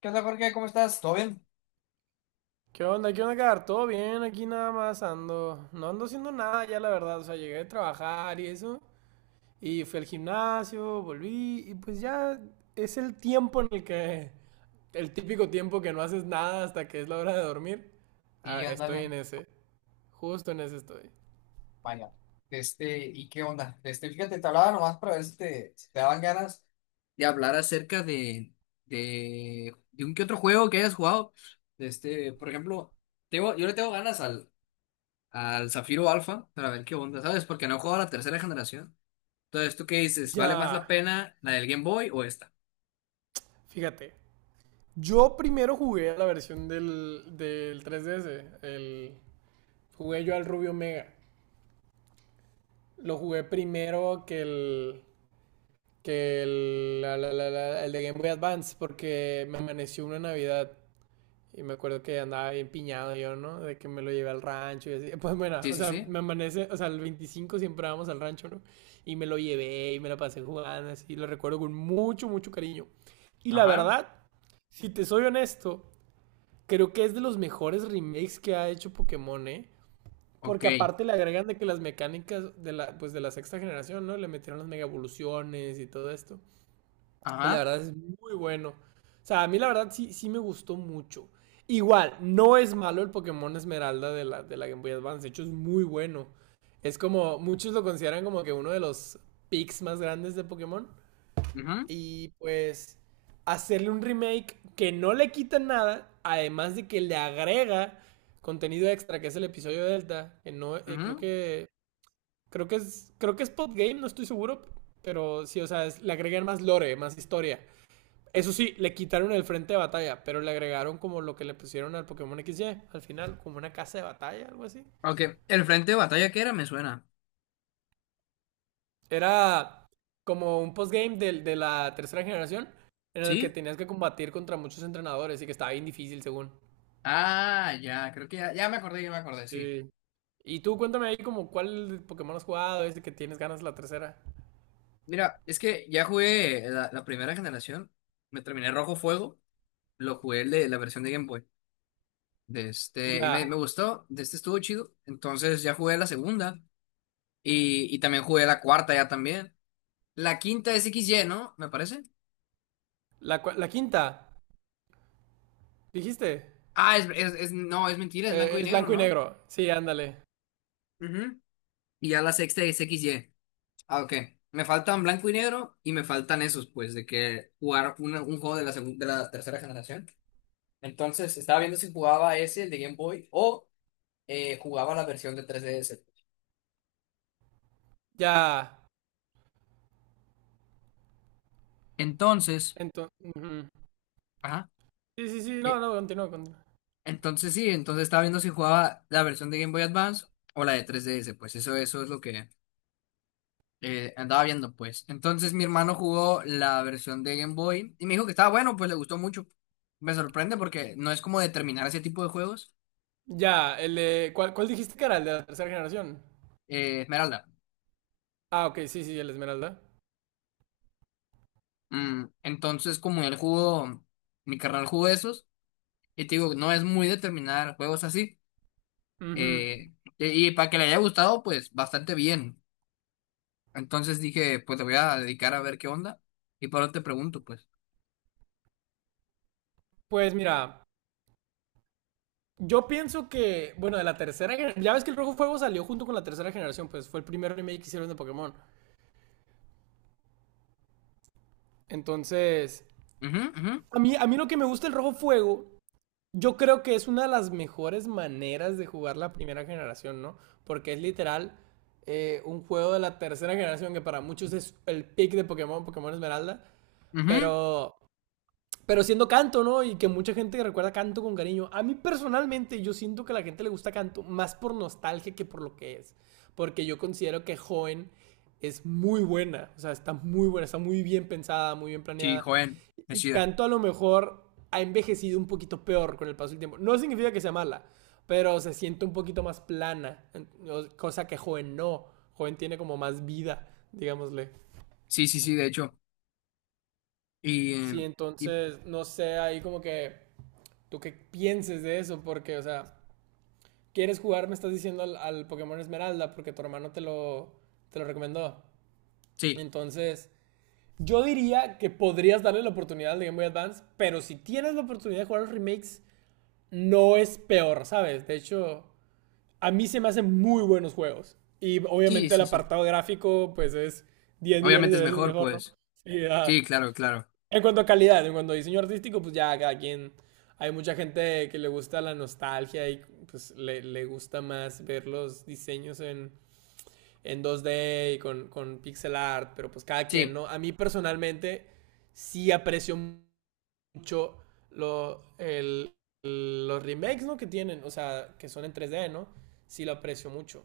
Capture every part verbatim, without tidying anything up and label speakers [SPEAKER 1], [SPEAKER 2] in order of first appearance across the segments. [SPEAKER 1] ¿Qué onda, Jorge? ¿Cómo estás? ¿Todo bien?
[SPEAKER 2] ¿Qué onda? ¿Qué onda, Edgar? ¿Todo bien? Aquí nada más ando. No ando haciendo nada ya, la verdad. O sea, llegué de trabajar y eso. Y fui al gimnasio, volví. Y pues ya es el tiempo en el que. El típico tiempo que no haces nada hasta que es la hora de dormir. Ah,
[SPEAKER 1] Sí,
[SPEAKER 2] estoy
[SPEAKER 1] ándale.
[SPEAKER 2] en ese. Justo en ese estoy.
[SPEAKER 1] Vaya. Este, ¿y qué onda? Este, fíjate, te hablaba nomás para ver si te, si te daban ganas de hablar acerca de, de, de un que otro juego que hayas jugado. Este, por ejemplo, tengo, yo le tengo ganas al, al Zafiro Alpha para ver qué onda, ¿sabes? Porque no he jugado a la tercera generación. Entonces, ¿tú qué dices? ¿Vale más la
[SPEAKER 2] Ya.
[SPEAKER 1] pena la del Game Boy o esta?
[SPEAKER 2] Fíjate. Yo primero jugué a la versión del, del tres D S. El, jugué yo al Rubio Mega. Lo jugué primero que el. Que el, la- la- la- la- el de Game Boy Advance, porque me amaneció una Navidad y me acuerdo que andaba bien piñado yo, ¿no? De que me lo llevé al rancho y así. Pues bueno,
[SPEAKER 1] Sí,
[SPEAKER 2] o
[SPEAKER 1] sí,
[SPEAKER 2] sea,
[SPEAKER 1] sí.
[SPEAKER 2] me amanece, o sea, el veinticinco siempre vamos al rancho, ¿no? Y me lo llevé y me la pasé jugando, así, lo recuerdo con mucho, mucho cariño. Y la
[SPEAKER 1] Ajá.
[SPEAKER 2] verdad, si te soy honesto, creo que es de los mejores remakes que ha hecho Pokémon, ¿eh?
[SPEAKER 1] Ok.
[SPEAKER 2] Porque aparte le agregan de que las mecánicas de la, pues de la sexta generación, ¿no? Le metieron las mega evoluciones y todo esto. Y la
[SPEAKER 1] Ajá.
[SPEAKER 2] verdad es muy bueno. O sea, a mí la verdad sí, sí me gustó mucho. Igual, no es malo el Pokémon Esmeralda de la, de la Game Boy Advance. De hecho, es muy bueno. Es como, muchos lo consideran como que uno de los picks más grandes de Pokémon.
[SPEAKER 1] Ujú,
[SPEAKER 2] Y pues, hacerle un remake que no le quita nada, además de que le agrega contenido extra, que es el episodio Delta, que no, eh, creo
[SPEAKER 1] ujú.
[SPEAKER 2] que, creo que es, creo que es Pop Game, no estoy seguro, pero sí, o sea, es- le agregan más lore, más historia. Eso sí, le quitaron el frente de batalla, pero le agregaron como lo que le pusieron al Pokémon X Y al final, como una casa de batalla, algo así.
[SPEAKER 1] Ok. El frente de batalla que era me suena.
[SPEAKER 2] Era como un postgame de, de la tercera generación en el que
[SPEAKER 1] ¿Sí?
[SPEAKER 2] tenías que combatir contra muchos entrenadores y que estaba bien difícil según.
[SPEAKER 1] Ah, ya, creo que ya, ya me acordé, ya me acordé, sí.
[SPEAKER 2] Sí. Y tú cuéntame ahí como cuál Pokémon has jugado, este que tienes ganas la tercera.
[SPEAKER 1] Mira, es que ya jugué la, la primera generación, me terminé Rojo Fuego, lo jugué el de la versión de Game Boy, de este, y me, me
[SPEAKER 2] Ya,
[SPEAKER 1] gustó, de este estuvo chido, entonces ya jugué la segunda, y, y también jugué la cuarta ya también. La quinta es X Y, ¿no? Me parece.
[SPEAKER 2] la, cua- la quinta, dijiste,
[SPEAKER 1] Ah, es, es, es- no, es mentira, es blanco
[SPEAKER 2] eh,
[SPEAKER 1] y
[SPEAKER 2] es
[SPEAKER 1] negro,
[SPEAKER 2] blanco y
[SPEAKER 1] ¿no?
[SPEAKER 2] negro. Sí, ándale.
[SPEAKER 1] Ujú. Y ya la sexta es X Y. Ah, ok. Me faltan blanco y negro y me faltan esos, pues, de que jugar una- un juego de la, segun- de la tercera generación. Entonces, estaba viendo si jugaba ese, el de Game Boy, o eh, jugaba la versión de tres D S.
[SPEAKER 2] Ya,
[SPEAKER 1] Entonces,
[SPEAKER 2] entonces...
[SPEAKER 1] ajá,
[SPEAKER 2] Sí, sí, sí, no,
[SPEAKER 1] eh,
[SPEAKER 2] no, continúa, continúa.
[SPEAKER 1] entonces sí, entonces estaba viendo si jugaba la versión de Game Boy Advance o la de tres D S, pues eso, eso es lo que eh, andaba viendo, pues. Entonces mi hermano jugó la versión de Game Boy y me dijo que estaba bueno, pues le gustó mucho. Me sorprende porque no es como determinar ese tipo de juegos,
[SPEAKER 2] Ya, el de- ¿cuál, cuál dijiste que era? ¿El de la tercera generación?
[SPEAKER 1] eh, Esmeralda.
[SPEAKER 2] Ah, ok, sí, sí, el Esmeralda.
[SPEAKER 1] Mm, entonces, como él jugó, mi carnal jugó esos, y te digo, no es muy determinar juegos así.
[SPEAKER 2] Ujú.
[SPEAKER 1] Eh, y y para que le haya gustado, pues bastante bien. Entonces dije, pues te voy a dedicar a ver qué onda. Y por eso te pregunto, pues.
[SPEAKER 2] Pues mira, yo pienso que, bueno, de la tercera generación, ya ves que el Rojo Fuego salió junto con la tercera generación, pues fue el primer remake que hicieron de Pokémon. Entonces,
[SPEAKER 1] Ujú, ujú,
[SPEAKER 2] a mí, a mí lo que me gusta el Rojo Fuego, yo creo que es una de las mejores maneras de jugar la primera generación, ¿no? Porque es literal eh, un juego de la tercera generación que para muchos es el pick de Pokémon, Pokémon Esmeralda,
[SPEAKER 1] ujú.
[SPEAKER 2] pero... Pero siendo canto, ¿no? Y que mucha gente recuerda canto con cariño. A mí personalmente yo siento que a la gente le gusta canto más por nostalgia que por lo que es. Porque yo considero que joven es muy buena. O sea, está muy buena, está muy bien pensada, muy bien
[SPEAKER 1] Sí,
[SPEAKER 2] planeada.
[SPEAKER 1] joven, me
[SPEAKER 2] Y
[SPEAKER 1] chida.
[SPEAKER 2] canto a lo mejor ha envejecido un poquito peor con el paso del tiempo. No significa que sea mala, pero se siente un poquito más plana. Cosa que joven no. Joven tiene como más vida, digámosle.
[SPEAKER 1] Sí, sí, sí, de hecho. Y,
[SPEAKER 2] Sí,
[SPEAKER 1] eh, y
[SPEAKER 2] entonces, no sé, ahí como que tú qué pienses de eso, porque, o sea, quieres jugar, me estás diciendo al, al Pokémon Esmeralda, porque tu hermano te lo, te lo recomendó.
[SPEAKER 1] sí,
[SPEAKER 2] Entonces, yo diría que podrías darle la oportunidad al de Game Boy Advance, pero si tienes la oportunidad de jugar los remakes, no es peor, ¿sabes? De hecho, a mí se me hacen muy buenos juegos. Y
[SPEAKER 1] sí,
[SPEAKER 2] obviamente el
[SPEAKER 1] sí, sí.
[SPEAKER 2] apartado gráfico, pues es diez millones
[SPEAKER 1] Obviamente
[SPEAKER 2] de
[SPEAKER 1] es
[SPEAKER 2] veces
[SPEAKER 1] mejor,
[SPEAKER 2] mejor, ¿no?
[SPEAKER 1] pues.
[SPEAKER 2] Sí,
[SPEAKER 1] Sí,
[SPEAKER 2] ah,
[SPEAKER 1] claro, claro.
[SPEAKER 2] en cuanto a calidad, en cuanto a diseño artístico, pues ya cada quien. Hay mucha gente que le gusta la nostalgia y pues le, le gusta más ver los diseños en, en dos D y con, con pixel art, pero pues cada quien,
[SPEAKER 1] Sí,
[SPEAKER 2] ¿no? A mí personalmente sí aprecio mucho lo, el- los remakes, ¿no? Que tienen, o sea, que son en tres D, ¿no? Sí lo aprecio mucho.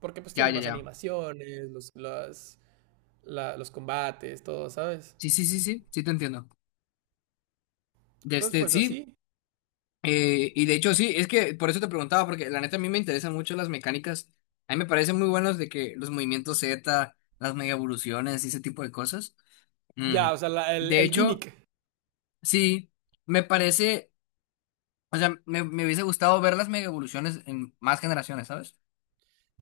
[SPEAKER 2] Porque pues
[SPEAKER 1] ya,
[SPEAKER 2] tiene
[SPEAKER 1] ya,
[SPEAKER 2] más
[SPEAKER 1] ya.
[SPEAKER 2] animaciones, los, las- la- los combates, todo, ¿sabes?
[SPEAKER 1] Sí, sí, sí, sí, sí, te entiendo. De
[SPEAKER 2] Entonces,
[SPEAKER 1] este,
[SPEAKER 2] pues
[SPEAKER 1] sí.
[SPEAKER 2] así.
[SPEAKER 1] Eh, y de hecho, sí, es que por eso te preguntaba, porque la neta a mí me interesan mucho las mecánicas. A mí me parecen muy buenos de que los movimientos Z, las mega evoluciones y ese tipo de cosas. Mm.
[SPEAKER 2] Ya, o sea, la- el,
[SPEAKER 1] De
[SPEAKER 2] el
[SPEAKER 1] hecho,
[SPEAKER 2] gimmick.
[SPEAKER 1] sí, me parece, o sea, me, me hubiese gustado ver las mega evoluciones en más generaciones, ¿sabes?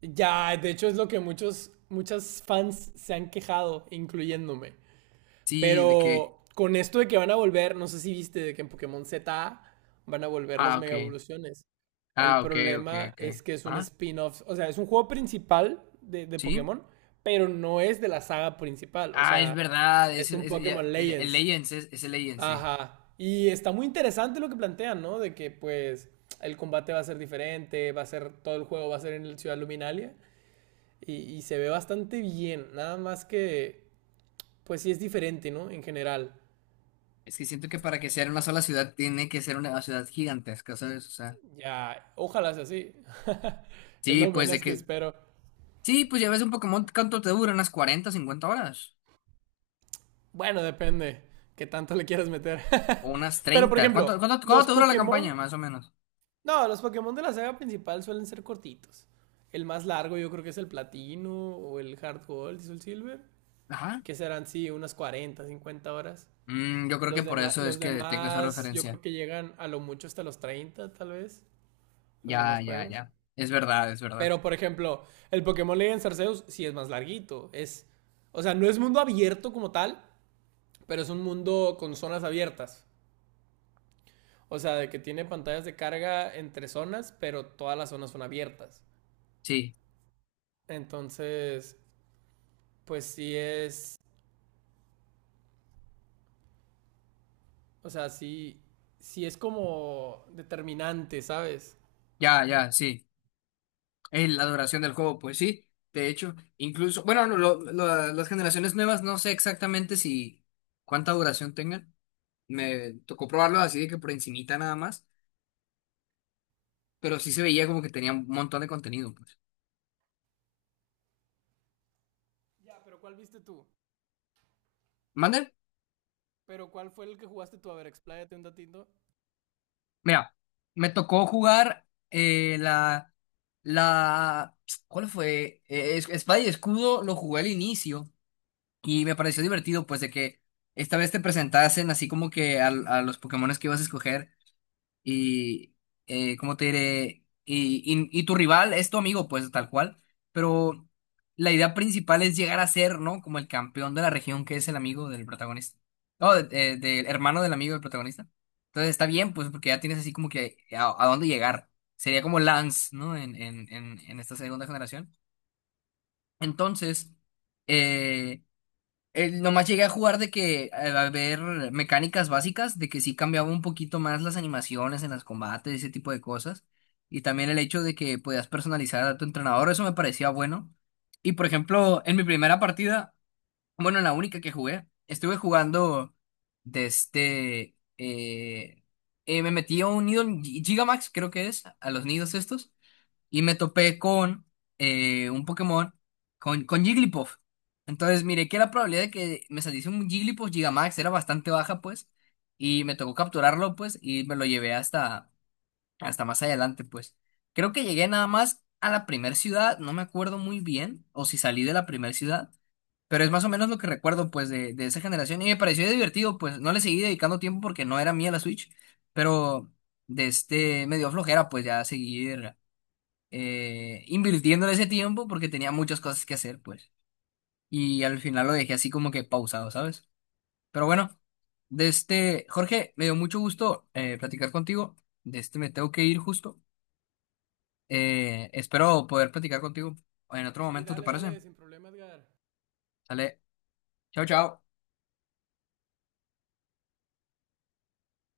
[SPEAKER 2] Ya, de hecho es lo que muchos, muchas fans se han quejado, incluyéndome.
[SPEAKER 1] Sí, de que,
[SPEAKER 2] Pero con esto de que van a volver, no sé si viste de que en Pokémon Z van a volver
[SPEAKER 1] ah,
[SPEAKER 2] las
[SPEAKER 1] ok,
[SPEAKER 2] mega evoluciones. El
[SPEAKER 1] ah, ok, ok,
[SPEAKER 2] problema
[SPEAKER 1] ok.
[SPEAKER 2] es que es un
[SPEAKER 1] Ah,
[SPEAKER 2] spin-off, o sea, es un juego principal de, de
[SPEAKER 1] sí.
[SPEAKER 2] Pokémon, pero no es de la saga principal, o
[SPEAKER 1] Ah, es
[SPEAKER 2] sea,
[SPEAKER 1] verdad, es,
[SPEAKER 2] es un
[SPEAKER 1] es- ya,
[SPEAKER 2] Pokémon
[SPEAKER 1] es- el
[SPEAKER 2] Legends.
[SPEAKER 1] Legends, es, es el Legends, sí.
[SPEAKER 2] Ajá. Y está muy interesante lo que plantean, ¿no? De que pues el combate va a ser diferente, va a ser, todo el juego va a ser en el Ciudad Luminalia y, y se ve bastante bien, nada más que pues sí es diferente, ¿no? En general.
[SPEAKER 1] Es que siento que para que sea una sola ciudad tiene que ser una ciudad gigantesca, ¿sabes? O sea.
[SPEAKER 2] Ya, ojalá sea así. Es
[SPEAKER 1] Sí,
[SPEAKER 2] lo
[SPEAKER 1] pues de
[SPEAKER 2] menos que
[SPEAKER 1] que.
[SPEAKER 2] espero.
[SPEAKER 1] Sí, pues ya ves un Pokémon, ¿cuánto te dura? ¿Unas cuarenta cincuenta horas?
[SPEAKER 2] Bueno, depende qué tanto le quieras meter.
[SPEAKER 1] ¿O unas
[SPEAKER 2] Pero por
[SPEAKER 1] treinta? ¿Cuánto,
[SPEAKER 2] ejemplo,
[SPEAKER 1] cuánto, cuánto
[SPEAKER 2] los
[SPEAKER 1] te dura la campaña,
[SPEAKER 2] Pokémon,
[SPEAKER 1] más o menos?
[SPEAKER 2] no, los Pokémon de la saga principal suelen ser cortitos. El más largo yo creo que es el Platino o el Hard Gold y el Silver.
[SPEAKER 1] Ajá.
[SPEAKER 2] Que serán, sí, unas cuarenta cincuenta horas.
[SPEAKER 1] Mm, yo creo que
[SPEAKER 2] Los
[SPEAKER 1] por
[SPEAKER 2] demás,
[SPEAKER 1] eso es
[SPEAKER 2] los
[SPEAKER 1] que tengo esa
[SPEAKER 2] demás, yo creo
[SPEAKER 1] referencia.
[SPEAKER 2] que llegan a lo mucho hasta los treinta tal vez, los demás
[SPEAKER 1] Ya, ya,
[SPEAKER 2] juegos.
[SPEAKER 1] ya. Es verdad, es verdad.
[SPEAKER 2] Pero, por ejemplo, el Pokémon Legends Arceus sí es más larguito. Es, o sea, no es mundo abierto como tal, pero es un mundo con zonas abiertas. O sea, de que tiene pantallas de carga entre zonas, pero todas las zonas son abiertas.
[SPEAKER 1] Sí,
[SPEAKER 2] Entonces, pues sí es, o sea, sí, sí es como determinante, ¿sabes?
[SPEAKER 1] ya, ya, sí. Es la duración del juego, pues sí. De hecho, incluso, bueno, no, lo- lo- las generaciones nuevas no sé exactamente si cuánta duración tengan. Me tocó probarlo así de que por encimita nada más, pero sí se veía como que tenía un montón de contenido, pues.
[SPEAKER 2] Ya, pero ¿cuál viste tú?
[SPEAKER 1] ¿Mande?
[SPEAKER 2] Pero ¿cuál fue el que jugaste tú? A ver, expláyate un datito.
[SPEAKER 1] Mira, me tocó jugar eh, la, la, ¿cuál fue? Eh, es- Espada y Escudo lo jugué al inicio y me pareció divertido, pues de que esta vez te presentasen así como que al- a los Pokémones que ibas a escoger y eh, ¿cómo te diré? Y, y- y tu rival es tu amigo, pues tal cual, pero la idea principal es llegar a ser, ¿no? Como el campeón de la región que es el amigo del protagonista. No, de- de- del hermano del amigo del protagonista. Entonces está bien, pues porque ya tienes así como que a, a dónde llegar. Sería como Lance, ¿no? En, en, en, en esta segunda generación. Entonces, eh, eh, nomás llegué a jugar de que eh, a ver mecánicas básicas, de que sí cambiaba un poquito más las animaciones en los combates, ese tipo de cosas. Y también el hecho de que podías personalizar a tu entrenador, eso me parecía bueno. Y por ejemplo, en mi primera partida, bueno, en la única que jugué, estuve jugando desde... eh, eh, me metí a un nido en Gi- Gigamax, creo que es, a los nidos estos y me topé con eh, un Pokémon, con, con Jigglypuff. Entonces miré que la probabilidad de que me saliese un Jigglypuff Gigamax era bastante baja, pues, y me tocó capturarlo, pues, y me lo llevé hasta, hasta más adelante, pues. Creo que llegué nada más a la primer ciudad, no me acuerdo muy bien, o si salí de la primer ciudad, pero es más o menos lo que recuerdo, pues, de, de esa generación, y me pareció divertido, pues, no le seguí dedicando tiempo porque no era mía la Switch, pero de este, me dio flojera, pues, ya seguir eh, invirtiendo en ese tiempo porque tenía muchas cosas que hacer, pues. Y al final lo dejé así como que pausado, ¿sabes? Pero bueno, de este, Jorge, me dio mucho gusto eh, platicar contigo. De este me tengo que ir justo. Eh, espero poder platicar contigo en otro
[SPEAKER 2] Sí,
[SPEAKER 1] momento, ¿te
[SPEAKER 2] dale,
[SPEAKER 1] parece?
[SPEAKER 2] dale, sin problema, Edgar.
[SPEAKER 1] Sale, chao, chao.